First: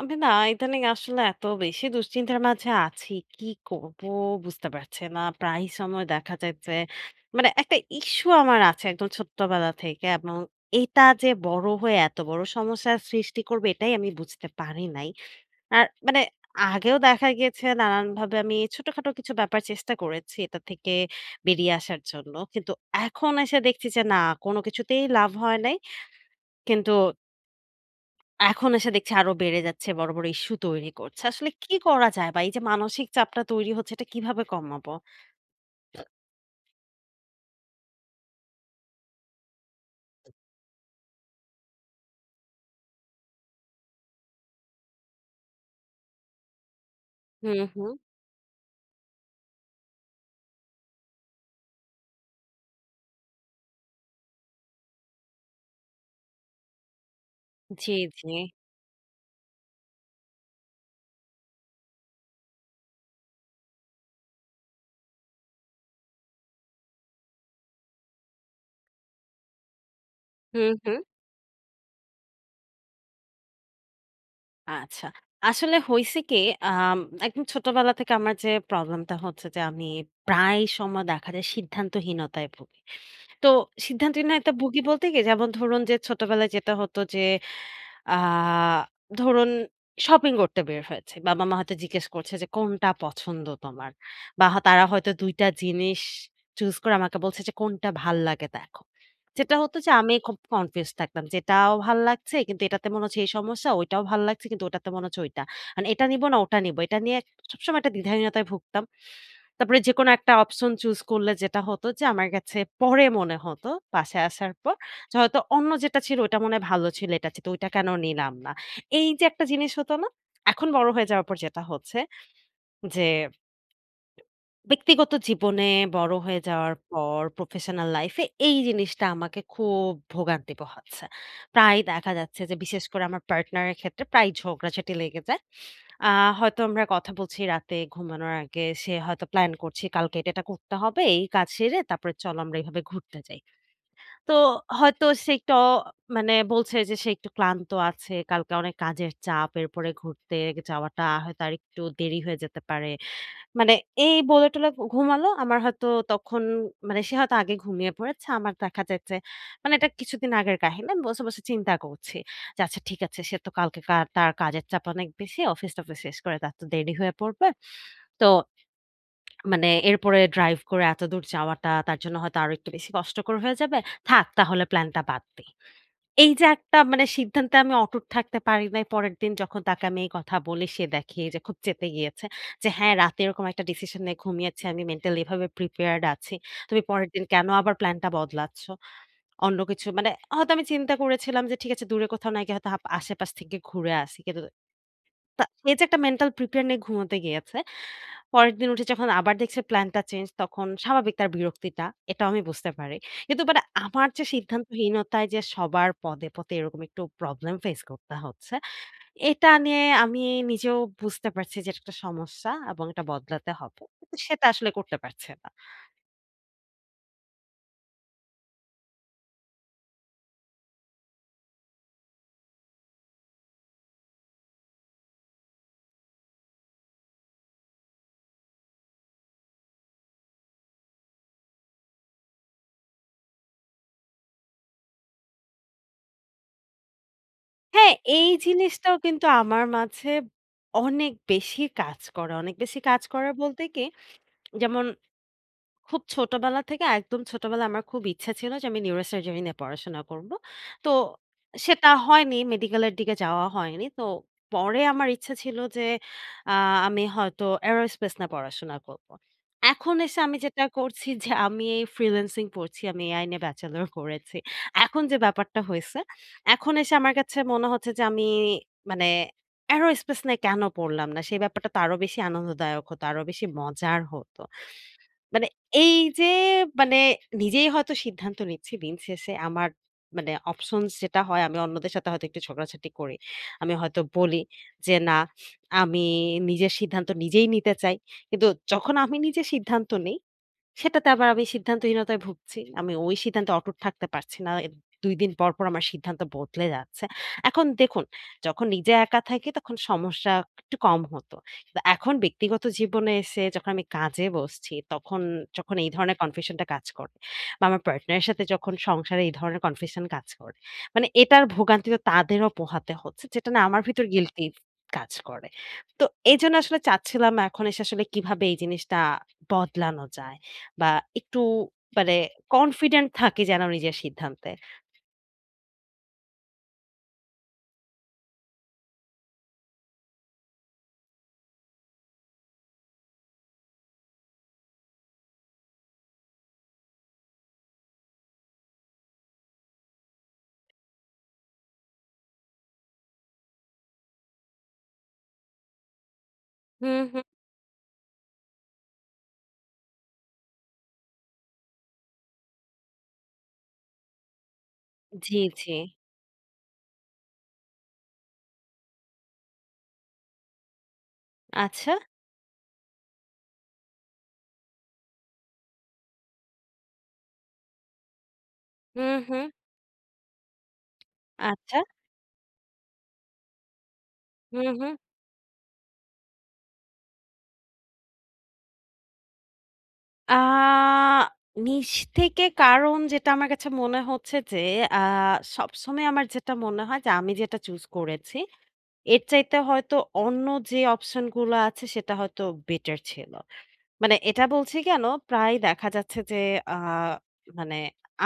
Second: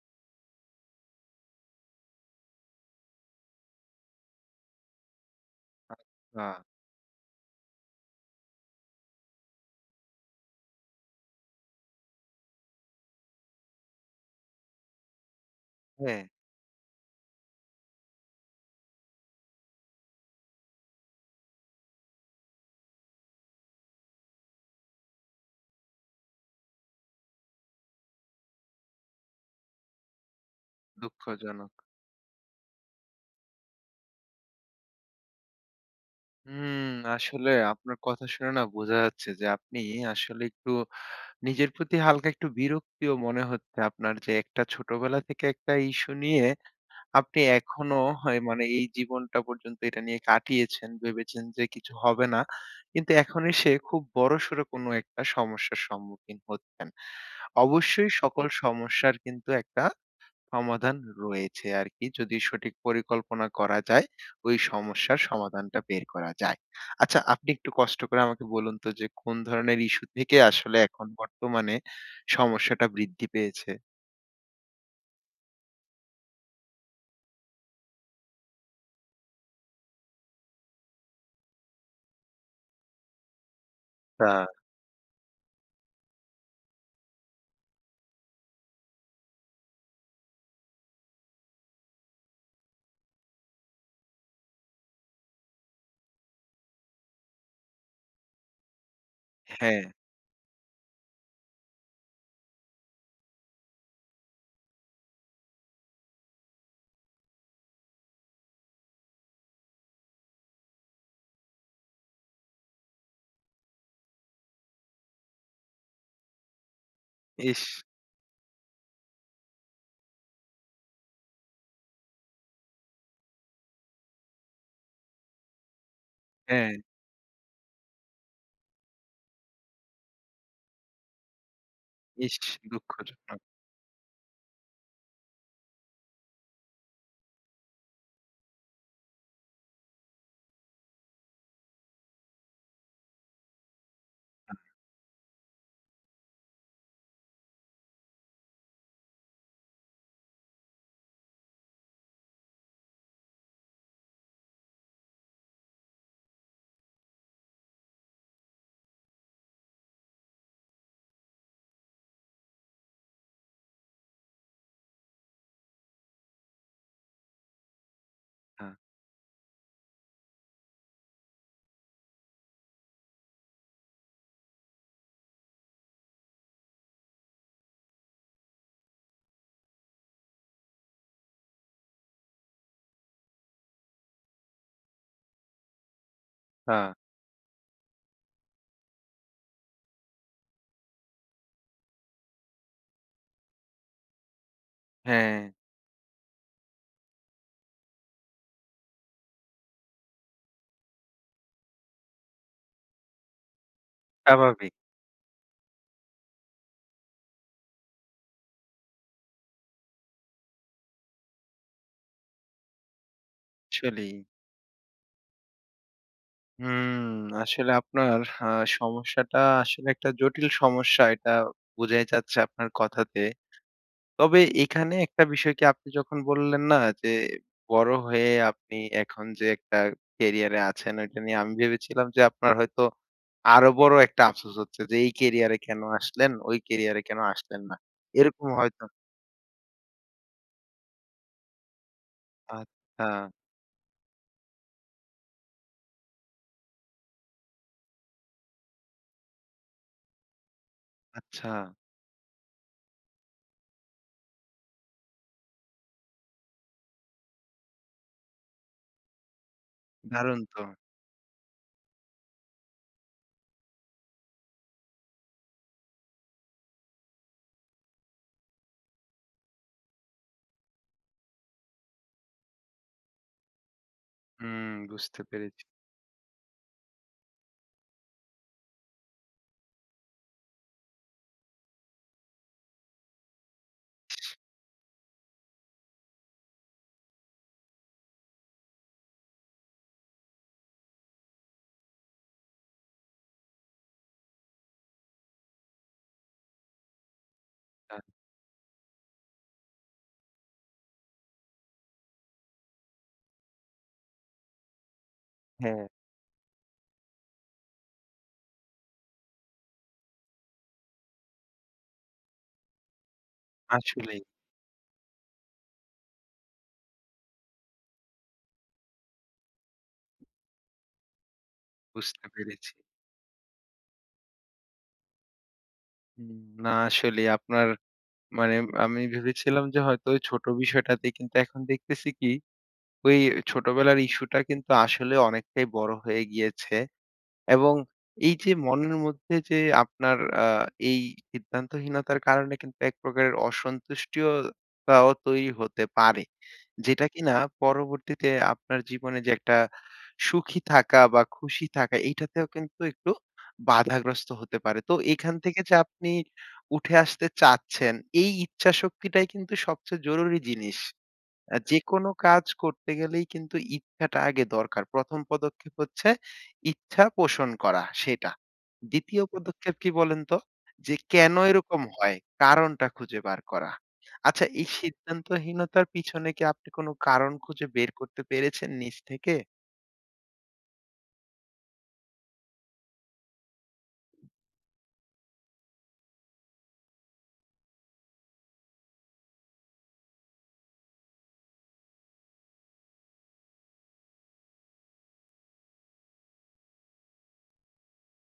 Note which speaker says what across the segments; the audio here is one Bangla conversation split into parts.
Speaker 1: আমি ইদানিং আসলে এত বেশি দুশ্চিন্তার মাঝে আছি, কি করব বুঝতে পারছি না। প্রায় সময় দেখা
Speaker 2: না,
Speaker 1: যায় যে একটা ইস্যু আমার আছে একদম ছোট্টবেলা থেকে, এবং এটা যে বড় হয়ে এত বড় সমস্যার সৃষ্টি করবে এটাই আমি বুঝতে পারি নাই। আর
Speaker 2: হ্যাঁ,
Speaker 1: মানে আগেও দেখা গিয়েছে নানান ভাবে আমি ছোটখাটো কিছু ব্যাপার চেষ্টা করেছি এটা থেকে বেরিয়ে আসার জন্য, কিন্তু এখন এসে দেখছি যে না, কোনো কিছুতেই লাভ হয় নাই। কিন্তু এখন এসে দেখছি আরো বেড়ে যাচ্ছে। বড়, বড় ইস্যু তৈরি করছে। আসলে
Speaker 2: দুঃখজনক।
Speaker 1: কি করা যায় বা এই যে মানসিক চাপটা তৈরি হচ্ছে এটা কিভাবে কমাবো?
Speaker 2: হুম, আসলে আপনার কথা শুনে না বোঝা যাচ্ছে যে আপনি আসলে একটু নিজের প্রতি হালকা একটু বিরক্তিও মনে হচ্ছে আপনার যে একটা ছোটবেলা থেকে একটা ইস্যু নিয়ে আপনি
Speaker 1: হুম, হুম।
Speaker 2: এখনো হয় মানে এই জীবনটা পর্যন্ত এটা নিয়ে কাটিয়েছেন। ভেবেছেন যে কিছু হবে না। কিন্তু এখন এসে খুব বড়সড় কোনো একটা সমস্যার সম্মুখীন হচ্ছেন।
Speaker 1: জি,
Speaker 2: অবশ্যই
Speaker 1: জি।
Speaker 2: সকল সমস্যার কিন্তু একটা সমাধান রয়েছে আরকি। যদি সঠিক পরিকল্পনা করা যায়, ওই সমস্যার সমাধানটা বের করা যায়। আচ্ছা আপনি একটু কষ্ট করে আমাকে বলুন তো যে কোন ধরনের ইস্যু থেকে
Speaker 1: হুম,
Speaker 2: আসলে
Speaker 1: হুম।
Speaker 2: এখন বর্তমানে সমস্যাটা বৃদ্ধি পেয়েছে?
Speaker 1: আচ্ছা। আসলে হইছে কি, আম একদম ছোটবেলা থেকে আমার যে প্রবলেমটা হচ্ছে যে আমি প্রায় সময় দেখা যায় সিদ্ধান্তহীনতায় ভুগি। তো
Speaker 2: তা
Speaker 1: সিদ্ধান্তহীনতায় ভুগি বলতে কি, যেমন ধরুন যে ছোটবেলায় যেটা হতো যে আ ধরুন শপিং করতে বের হয়েছি। বাবা-মা হয়তো জিজ্ঞেস করছে যে, "কোনটা পছন্দ তোমার?" বা তারা হয়তো ২ টা জিনিস চুজ করে আমাকে বলছে যে, "কোনটা ভাল্লাগে দেখো।" যেটা হতো
Speaker 2: হ্যাঁ,
Speaker 1: যে আমি খুব কনফিউজ থাকতাম যে, "এটাও ভাল লাগছে কিন্তু এটাতে মনে হচ্ছে এই সমস্যা, ওইটাও ভাল লাগছে কিন্তু ওটাতে মনে হচ্ছে ওইটা। মানে এটা নিবো না ওটা নিবো।" এটা নিয়ে সবসময় একটা দ্বিধাহীনতায় ভুগতাম। তারপরে যেকোনো একটা অপশন চুজ করলে যেটা হতো যে আমার কাছে পরে মনে হতো, বাসায় আসার পর হয়তো অন্য যেটা ছিল ওটা মনে হয় ভালো ছিল, এটা চেয়ে তো
Speaker 2: ইস!
Speaker 1: ওইটা কেন নিলাম না? এই যে একটা জিনিস হতো না? এখন বড় হয়ে যাওয়ার পর যেটা হচ্ছে যে, ব্যক্তিগত জীবনে বড় হয়ে
Speaker 2: হ্যাঁ,
Speaker 1: যাওয়ার পর প্রফেশনাল লাইফ এ এই জিনিসটা আমাকে খুব ভোগান্তি পোহাচ্ছে। প্রায় দেখা
Speaker 2: ইস!
Speaker 1: যাচ্ছে যে বিশেষ করে আমার
Speaker 2: দুঃখজনক।
Speaker 1: পার্টনার এর ক্ষেত্রে প্রায় ঝগড়াঝাটি লেগে যায়। আ হয়তো আমরা কথা বলছি রাতে ঘুমানোর আগে, সে হয়তো প্ল্যান করছি কালকে এটা, এটা করতে হবে। এই কাজ সেরে তারপরে চলো আমরা এভাবে ঘুরতে যাই। তো হয়তো সে একটু অ মানে বলছে যে সে একটু ক্লান্ত আছে। কালকে অনেক কাজের চাপ। এরপরে ঘুরতে যাওয়াটা হয়তো আরেকটু দেরি হয়ে যেতে পারে। মানে এই বলে টলে ঘুমালো। আমার হয়তো তখন সে হয়তো আগে ঘুমিয়ে পড়েছে। আমার দেখা যাচ্ছে এটা কিছুদিন আগের কাহিনী। আমি বসে, বসে চিন্তা করছি যে আচ্ছা ঠিক আছে সে তো কালকে তার কাজের চাপ অনেক বেশি। অফিস-টফিস শেষ করে তার তো দেরি হয়ে পড়বে। তো
Speaker 2: হ্যাঁ,
Speaker 1: এরপরে ড্রাইভ করে এতদূর যাওয়াটা তার জন্য হয়তো আরো একটু বেশি কষ্টকর হয়ে যাবে। থাক তাহলে প্ল্যানটা বাদ দেই। এই যে একটা মানে সিদ্ধান্তে আমি অটুট থাকতে পারি নাই। পরের দিন যখন তাকে আমি এই কথা বলি সে দেখে যে খুব চেতে গিয়েছে। যে হ্যাঁ, রাতে এরকম একটা ডিসিশন নিয়ে ঘুমিয়েছি। আমি মেন্টালি এভাবে প্রিপেয়ার্ড আছি। তুমি
Speaker 2: হ্যাঁ,
Speaker 1: পরের দিন কেন আবার প্ল্যানটা বদলাচ্ছ? অন্য কিছু মানে হয়তো আমি চিন্তা করেছিলাম যে ঠিক আছে দূরে কোথাও না গিয়ে হয়তো আশেপাশ থেকে ঘুরে আসি। কিন্তু
Speaker 2: হ্যাঁ,
Speaker 1: তা এই যে একটা মেন্টাল প্রিপেয়ার নিয়ে ঘুমোতে গিয়েছে। পরের দিন উঠে যখন আবার দেখছে প্ল্যানটা চেঞ্জ, তখন স্বাভাবিক তার বিরক্তিটা। এটাও আমি বুঝতে পারি। কিন্তু আমার যে
Speaker 2: স্বাভাবিক
Speaker 1: সিদ্ধান্তহীনতায় যে সবার পদে, পদে এরকম একটু প্রবলেম ফেস করতে হচ্ছে, এটা নিয়ে আমি নিজেও বুঝতে পারছি যে এটা একটা সমস্যা এবং এটা বদলাতে হবে।
Speaker 2: আসলেই।
Speaker 1: কিন্তু সেটা আসলে করতে পারছে না।
Speaker 2: হুম, আসলে আপনার আ সমস্যাটা আসলে একটা জটিল সমস্যা এটা বোঝাই যাচ্ছে আপনার কথাতে। তবে এখানে একটা বিষয় কি আপনি যখন বললেন না যে বড় হয়ে আপনি এখন যে একটা ক্যারিয়ারে আছেন ওইটা নিয়ে আমি ভেবেছিলাম যে আপনার হয়তো আরো বড় একটা আফসোস হচ্ছে যে এই ক্যারিয়ারে কেন আসলেন, ওই ক্যারিয়ারে কেন আসলেন না।
Speaker 1: হ্যাঁ, এই
Speaker 2: এরকম হয়তো
Speaker 1: জিনিসটাও কিন্তু আমার মাঝে অনেক বেশি কাজ করে। অনেক বেশি কাজ
Speaker 2: আচ্ছা,
Speaker 1: করে বলতে কি, যেমন খুব ছোটবেলা থেকে একদম ছোটবেলায় আমার খুব ইচ্ছা ছিল যে আমি নিউরোসার্জারি নিয়ে পড়াশোনা করব। তো
Speaker 2: আচ্ছা
Speaker 1: সেটা হয়নি, মেডিকেলের দিকে যাওয়া হয়নি। তো পরে আমার ইচ্ছা ছিল যে আ আমি হয়তো এরোস্পেস নিয়ে পড়াশোনা করব। এখন এসে আমি
Speaker 2: দারুণ তো।
Speaker 1: যেটা করছি যে আমি এই ফ্রিল্যান্সিং পড়ছি। আমি এআই নিয়ে ব্যাচেলর করেছি। এখন যে ব্যাপারটা হইছে, এখন এসে আমার কাছে মনে হচ্ছে যে আমি মানে এরোস্পেস নিয়ে কেন পড়লাম না? সেই ব্যাপারটা তো আরো বেশি আনন্দদায়ক হতো, আরো বেশি মজার হতো।
Speaker 2: হুম, বুঝতে
Speaker 1: মানে
Speaker 2: পেরেছি।
Speaker 1: এই যে মানে নিজেই হয়তো সিদ্ধান্ত নিচ্ছি দিন শেষে আমার অপশনস যেটা হয় আমি অন্যদের সাথে হয়তো একটু ঝগড়াঝাটি করি। আমি হয়তো বলি যে, "না, আমি নিজের সিদ্ধান্ত নিজেই নিতে চাই।" কিন্তু যখন আমি নিজে সিদ্ধান্ত নেই সেটাতে আবার আমি সিদ্ধান্তহীনতায় ভুগছি। আমি ওই সিদ্ধান্তে অটুট থাকতে পারছি না। ২ দিন পর, পর আমার সিদ্ধান্ত বদলে যাচ্ছে। এখন
Speaker 2: আ
Speaker 1: দেখুন, যখন নিজে একা থাকি তখন সমস্যা একটু কম হতো। কিন্তু এখন ব্যক্তিগত জীবনে এসে যখন আমি কাজে বসছি, তখন যখন
Speaker 2: হ্যাঁ,
Speaker 1: এই ধরনের কনফিউশনটা কাজ করে বা আমার পার্টনারের সাথে যখন সংসারে এই ধরনের কনফিউশন কাজ করে, মানে এটার ভোগান্তি তো তাদেরও পোহাতে হচ্ছে, যেটা না আমার ভিতর
Speaker 2: আসলেই
Speaker 1: গিল্টি কাজ করে। তো এজন্য আসলে চাচ্ছিলাম এখন এসে আসলে কিভাবে এই জিনিসটা বদলানো যায়? বা একটু মানে
Speaker 2: বুঝতে পেরেছি।
Speaker 1: কনফিডেন্ট থাকি যেন নিজের সিদ্ধান্তে।
Speaker 2: হুম, না আসলেই আপনার মানে আমি ভেবেছিলাম যে হয়তো ওই ছোট বিষয়টাতে কিন্তু এখন দেখতেছি কি ওই ছোটবেলার ইস্যুটা কিন্তু আসলে অনেকটাই বড় হয়ে গিয়েছে এবং এই যে মনের মধ্যে যে আপনার আ এই সিদ্ধান্তহীনতার কারণে কিন্তু এক প্রকারের অসন্তুষ্টিয়তাও তৈরি হতে পারে।
Speaker 1: হুম,
Speaker 2: যেটা
Speaker 1: হুম।
Speaker 2: কিনা পরবর্তীতে আপনার জীবনে যে একটা সুখী থাকা বা খুশি থাকা এইটাতেও কিন্তু একটু বাধাগ্রস্ত হতে পারে। তো এখান
Speaker 1: জি,
Speaker 2: থেকে
Speaker 1: জি।
Speaker 2: যে আপনি উঠে আসতে চাচ্ছেন, এই ইচ্ছা শক্তিটাই কিন্তু সবচেয়ে জরুরি জিনিস।
Speaker 1: আচ্ছা।
Speaker 2: যেকোনো কাজ করতে গেলেই কিন্তু ইচ্ছাটা আগে দরকার। ১ম পদক্ষেপ হচ্ছে ইচ্ছা পোষণ করা সেটা।
Speaker 1: হুম,
Speaker 2: ২য়
Speaker 1: হুম।
Speaker 2: পদক্ষেপ কি বলেন তো? যে কেন
Speaker 1: আচ্ছা।
Speaker 2: এরকম হয়? কারণটা খুঁজে বার করা। আচ্ছা এই
Speaker 1: হুম, হুম।
Speaker 2: সিদ্ধান্তহীনতার পিছনে কি আপনি কোনো কারণ খুঁজে বের করতে পেরেছেন নিজ থেকে?
Speaker 1: আ নিজ থেকে কারণ যেটা আমার কাছে মনে হচ্ছে যে, আ সবসময় আমার যেটা মনে হয় যে আমি যেটা চুজ করেছি, এর চাইতে হয়তো অন্য যে অপশন গুলো আছে সেটা হয়তো বেটার ছিল। মানে এটা বলছি কেন, প্রায় দেখা যাচ্ছে যে আ মানে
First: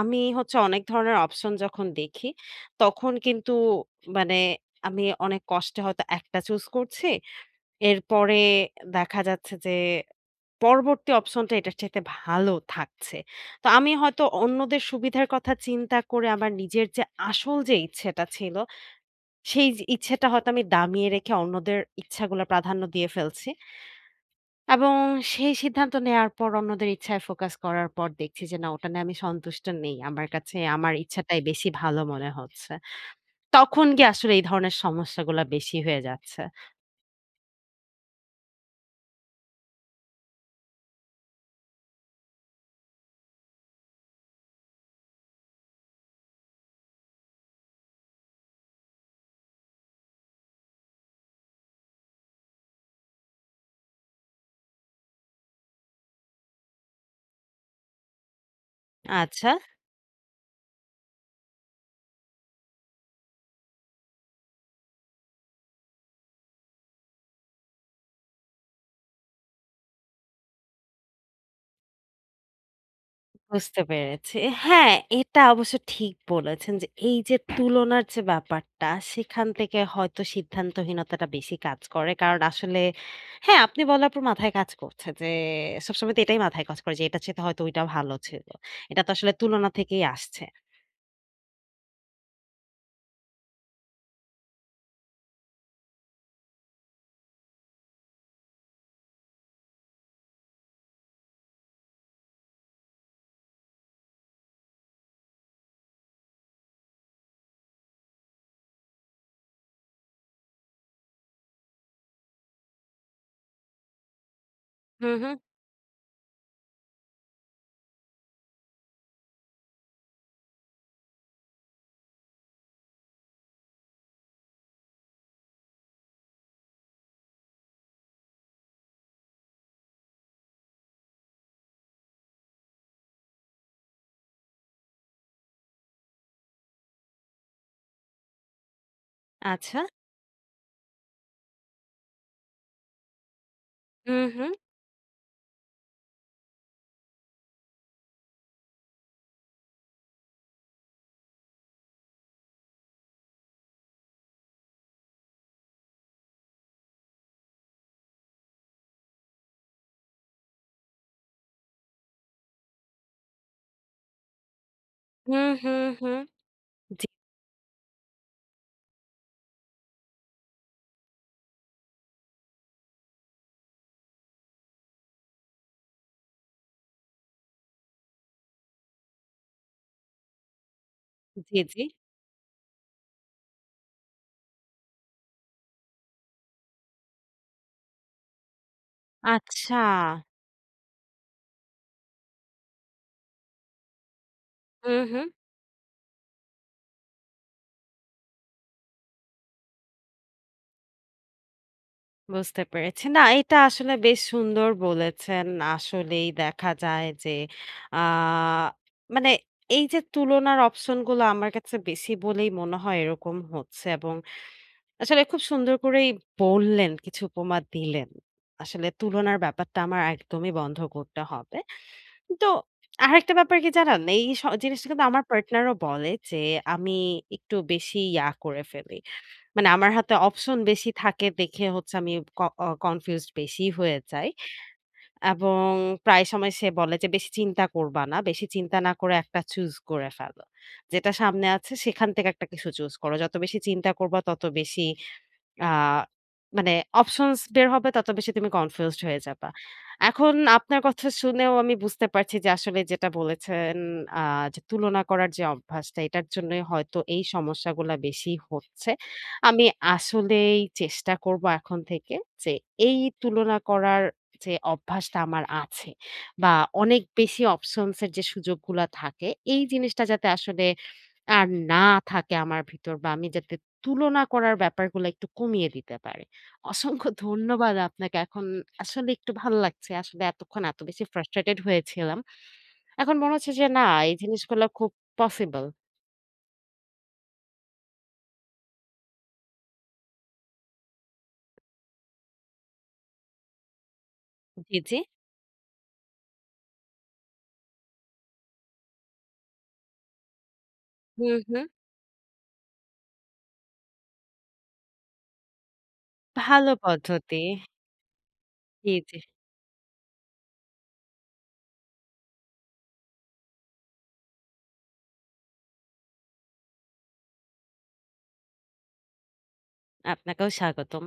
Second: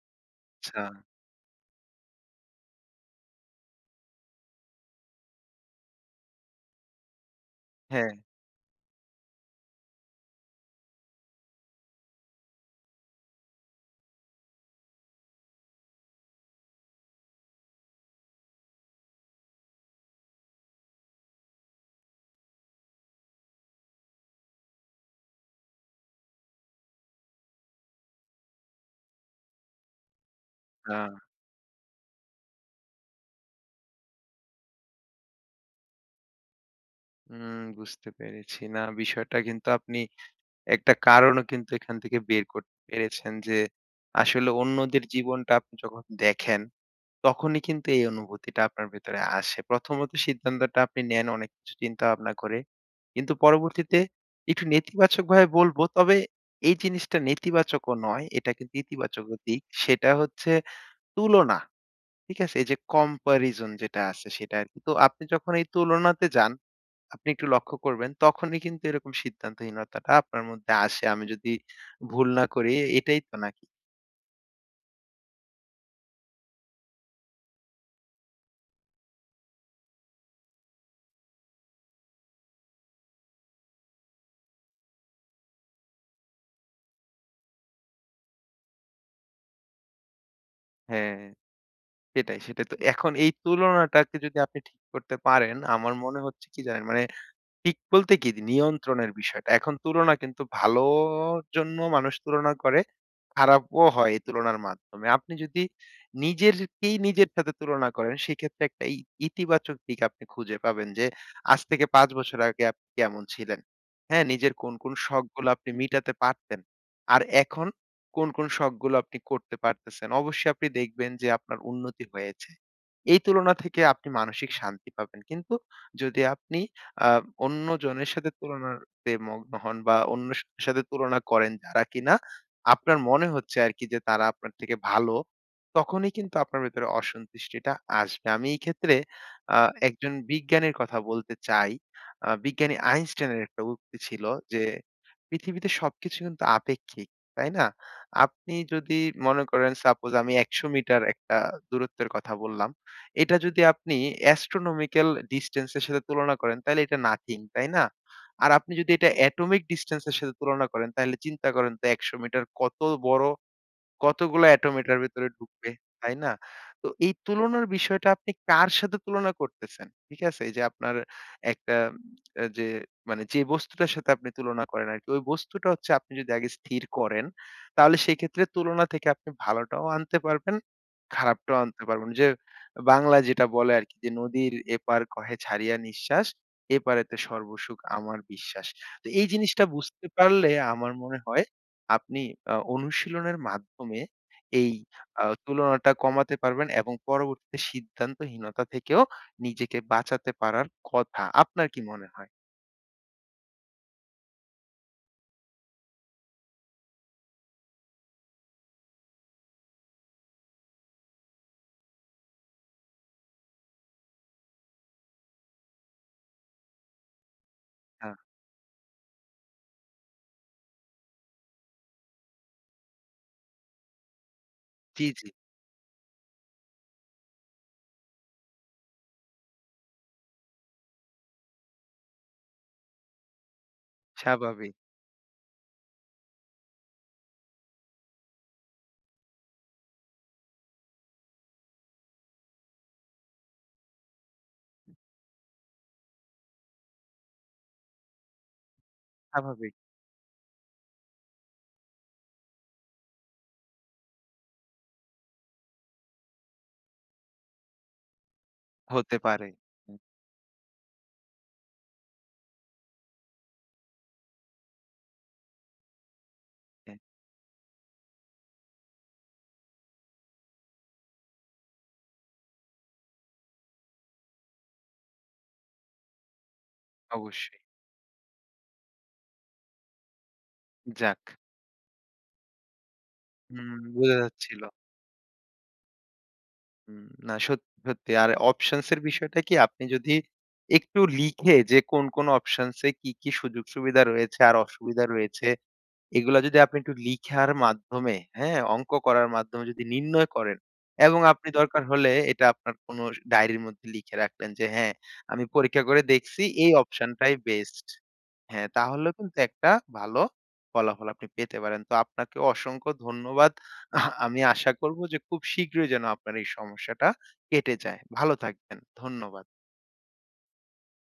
Speaker 1: আমি হচ্ছে
Speaker 2: আচ্ছা,
Speaker 1: অনেক ধরনের অপশন যখন দেখি, তখন কিন্তু মানে আমি অনেক কষ্টে হয়তো একটা চুজ করছি।
Speaker 2: হ্যাঁ,
Speaker 1: এরপরে দেখা যাচ্ছে যে পরবর্তী অপশনটা এটার চাইতে ভালো থাকছে। তো আমি হয়তো অন্যদের সুবিধার কথা চিন্তা করে আমার নিজের যে আসল যে ইচ্ছেটা ছিল, সেই যে ইচ্ছেটা হয়তো আমি দামিয়ে রেখে অন্যদের ইচ্ছাগুলো প্রাধান্য দিয়ে ফেলছি। এবং সেই সিদ্ধান্ত নেয়ার পর অন্যদের ইচ্ছায় ফোকাস করার পর দেখছি যে না, ওটা নিয়ে আমি সন্তুষ্ট নেই। আমার কাছে আমার
Speaker 2: আ
Speaker 1: ইচ্ছাটাই বেশি ভালো মনে হচ্ছে। তখন গিয়ে আসলে এই ধরনের সমস্যাগুলা বেশি হয়ে যাচ্ছে।
Speaker 2: হুম বুঝতে পেরেছি। না বিষয়টা কিন্তু আপনি একটা কারণও কিন্তু এখান থেকে বের করতে পেরেছেন যে আসলে অন্যদের জীবনটা আপনি যখন দেখেন তখনই কিন্তু এই অনুভূতিটা আপনার ভেতরে আসে। প্রথমত সিদ্ধান্তটা আপনি নেন অনেক কিছু চিন্তা-ভাবনা করে। কিন্তু পরবর্তীতে একটু নেতিবাচকভাবে বলবো, তবে এই জিনিসটা নেতিবাচকও নয়, এটা কিন্তু ইতিবাচকও
Speaker 1: আচ্ছা,
Speaker 2: দিক। সেটা হচ্ছে তুলনা। ঠিক আছে? এই যে comparison যেটা আছে সেটা আরকি। তো আপনি যখন এই তুলনাতে যান, আপনি একটু লক্ষ্য করবেন তখনই কিন্তু এরকম সিদ্ধান্তহীনতাটা আপনার মধ্যে আসে। আমি যদি ভুল না করি, এটাই তো নাকি?
Speaker 1: বুঝতে পেরেছি। হ্যাঁ, এটা অবশ্য ঠিক বলেছেন যে এই যে তুলনার যে ব্যাপারটা সেখান থেকে হয়তো সিদ্ধান্তহীনতাটা বেশি কাজ করে। কারণ আসলে হ্যাঁ, আপনি বলার পর মাথায় কাজ করছে যে সবসময় তো এটাই মাথায় কাজ করে যে এটার চাইতে হয়তো ওইটা ভালো ছিল। এটা তো আসলে তুলনা থেকেই আসছে।
Speaker 2: হ্যাঁ। সেটাই, সেটাই। তো এখন এই তুলনাটাকে যদি আপনি ঠিক করতে পারেন, আমার মনে হচ্ছে কি জানেন? মানে, ঠিক বলতে কি? নিয়ন্ত্রণের বিষয়টা। এখন তুলনা কিন্তু ভালোর জন্য মানুষ তুলনা করে, খারাপও হয় এই তুলনার মাধ্যমে। আপনি যদি নিজেরকেই নিজের সাথে তুলনা করেন, সেক্ষেত্রে একটা ইতিবাচক দিক আপনি খুঁজে পাবেন যে, আজ থেকে ৫ বছর আগে আপনি কেমন ছিলেন? হ্যাঁ? নিজের কোন, কোন
Speaker 1: হুম, হুম।
Speaker 2: শখগুলো আপনি মিটাতে পারতেন? আর এখন কোন, কোন শখগুলো আপনি করতে পারতেছেন? অবশ্যই আপনি দেখবেন যে আপনার উন্নতি হয়েছে। এই তুলনা থেকে আপনি মানসিক শান্তি পাবেন। কিন্তু যদি আপনি আ অন্যজনের সাথে তুলনাতে মগ্ন হন বা অন্যের সাথে তুলনা করেন যারা কিনা আপনার মনে হচ্ছে আরকি যে তারা আপনার থেকে ভালো, তখনই কিন্তু আপনার ভেতরে অসন্তুষ্টিটা আসবে। আমি এই ক্ষেত্রে আ
Speaker 1: আচ্ছা।
Speaker 2: একজন বিজ্ঞানীর কথা বলতে চাই। বিজ্ঞানী আইনস্টাইনের একটা উক্তি ছিল
Speaker 1: হুম, হুম।
Speaker 2: যে, "পৃথিবীতে সবকিছু কিন্তু আপেক্ষিক।" তাই না? আপনি যদি মনে করেন সাপোজ আমি ১০০ মিটার একটা দূরত্বের কথা বললাম। এটা যদি আপনি অ্যাস্ট্রোনমিক্যাল ডিসট্যান্স এর সাথে তুলনা করেন, তাইলে এটা নাথিং, তাই না? আর আপনি যদি এটা অ্যাটমিক ডিসট্যান্স এর সাথে তুলনা করেন, তাহলে চিন্তা করেন তো ১০০ মিটার কত বড় কতগুলো এটম এটার ভেতরে
Speaker 1: হুম,
Speaker 2: ঢুকবে,
Speaker 1: হুম,
Speaker 2: তাই
Speaker 1: হুম।
Speaker 2: না? তো এই তুলনার বিষয়টা আপনি কার সাথে তুলনা করতেছেন? ঠিক আছে? এই যে আপনার একটা যে মানে যে বস্তুটার সাথে আপনি তুলনা করেন আরকি, ওই বস্তুটা হচ্ছে আপনি যদি আগে স্থির করেন, তাহলে সেক্ষেত্রে তুলনা থেকে আপনি ভালোটাও আনতে পারবেন, খারাপটাও
Speaker 1: জি, জি।
Speaker 2: আনতে পারবেন। যে বাংলায় যেটা বলে আরকি যে, "নদীর এপার কহে ছাড়িয়া নিঃশ্বাস, এপারেতে সর্বসুখ আমার বিশ্বাস।" তো এই জিনিসটা
Speaker 1: আচ্ছা।
Speaker 2: বুঝতে পারলে আমার মনে হয় আপনি অনুশীলনের মাধ্যমে এই
Speaker 1: হুম, হুম।
Speaker 2: তুলনাটা কমাতে পারবেন এবং পরবর্তীতে সিদ্ধান্তহীনতা থেকেও নিজেকে বাঁচাতে পারার কথা। আপনার কি মনে হয়?
Speaker 1: বুঝতে পেরেছি। না এটা আসলে বেশ সুন্দর বলেছেন। আসলেই দেখা যায় যে আ মানে এই যে তুলনার অপশন গুলো আমার কাছে বেশি বলেই মনে হয় এরকম হচ্ছে এবং আসলে খুব সুন্দর করেই বললেন, কিছু উপমা দিলেন।
Speaker 2: হ্যাঁ,
Speaker 1: আসলে তুলনার ব্যাপারটা আমার একদমই বন্ধ করতে হবে। তো আরেকটা ব্যাপার কি জানেন? এই জিনিসটা কিন্তু
Speaker 2: জি,
Speaker 1: আমার
Speaker 2: জি।
Speaker 1: পার্টনারও বলে যে আমি একটু বেশি ইয়া করে ফেলি। মানে আমার হাতে অপশন বেশি থাকে দেখে হচ্ছে আমি ক অ কনফিউজড বেশি হয়ে যাই।
Speaker 2: স্বাভাবিক,
Speaker 1: এবং প্রায় সময় সে বলে যে, "বেশি চিন্তা করবা না। বেশি চিন্তা না করে একটা চুজ করে ফেলো। যেটা সামনে আছে সেখান থেকে একটা কিছু চুজ করো। যত বেশি চিন্তা করবা তত বেশি আ মানে অপশনস বের হবে, তত বেশি তুমি কনফিউজড হয়ে যাবা।"
Speaker 2: স্বাভাবিক
Speaker 1: এখন আপনার কথা শুনেও আমি বুঝতে পারছি যে আসলে যেটা বলেছেন আ যে তুলনা করার যে অভ্যাসটা এটার জন্যই হয়তো এই সমস্যাগুলা বেশি হচ্ছে।
Speaker 2: হতে পারে।
Speaker 1: আমি
Speaker 2: হুম,
Speaker 1: আসলেই চেষ্টা করব এখন থেকে যে এই তুলনা করার যে অভ্যাসটা আমার আছে, বা
Speaker 2: হ্যাঁ,
Speaker 1: অনেক বেশি অপশনস এর যে সুযোগগুলা থাকে, এই জিনিসটা যাতে আসলে আর না থাকে আমার ভিতর, বা আমি যাতে তুলনা করার ব্যাপারগুলো একটু কমিয়ে দিতে পারি। অসংখ্য
Speaker 2: অবশ্যই।
Speaker 1: ধন্যবাদ আপনাকে। এখন আসলে একটু ভালো লাগছে। আসলে এতক্ষণ এত বেশি
Speaker 2: যাক,
Speaker 1: ফ্রাস্ট্রেটেড হয়েছিলাম। এখন মনে হচ্ছে যে
Speaker 2: হুম,
Speaker 1: না, এই
Speaker 2: বোঝা যাচ্ছিল।
Speaker 1: জিনিসগুলো খুব পসিবল।
Speaker 2: হুম, না সত্যি, সত্যি। আর অপশনস এর বিষয়টা কি আপনি যদি একটু লিখে যে কোন, কোন অপশনস এ কি, কি সুযোগ সুবিধা রয়েছে আর
Speaker 1: জি, জি।
Speaker 2: অসুবিধা রয়েছে এগুলা যদি আপনি একটু লিখার মাধ্যমে, হ্যাঁ? অঙ্ক করার মাধ্যমে যদি নির্ণয় করেন এবং
Speaker 1: হুম,
Speaker 2: আপনি
Speaker 1: হুম।
Speaker 2: দরকার হলে এটা আপনার কোনো ডায়েরির মধ্যে লিখে রাখলেন যে, "হ্যাঁ, আমি পরীক্ষা করে দেখছি এই
Speaker 1: ভালো
Speaker 2: অপশনটাই
Speaker 1: পদ্ধতি।
Speaker 2: বেস্ট।" হ্যাঁ,
Speaker 1: জি,
Speaker 2: তাহলেও
Speaker 1: জি।
Speaker 2: কিন্তু একটা ভালো ফলাফল আপনি পেতে পারেন। তো আপনাকে অসংখ্য ধন্যবাদ। আহ আমি আশা করব যে খুব শীঘ্রই যেন আপনার এই সমস্যাটা কেটে যায়। ভালো থাকবেন। ধন্যবাদ।
Speaker 1: আপনাকেও স্বাগতম।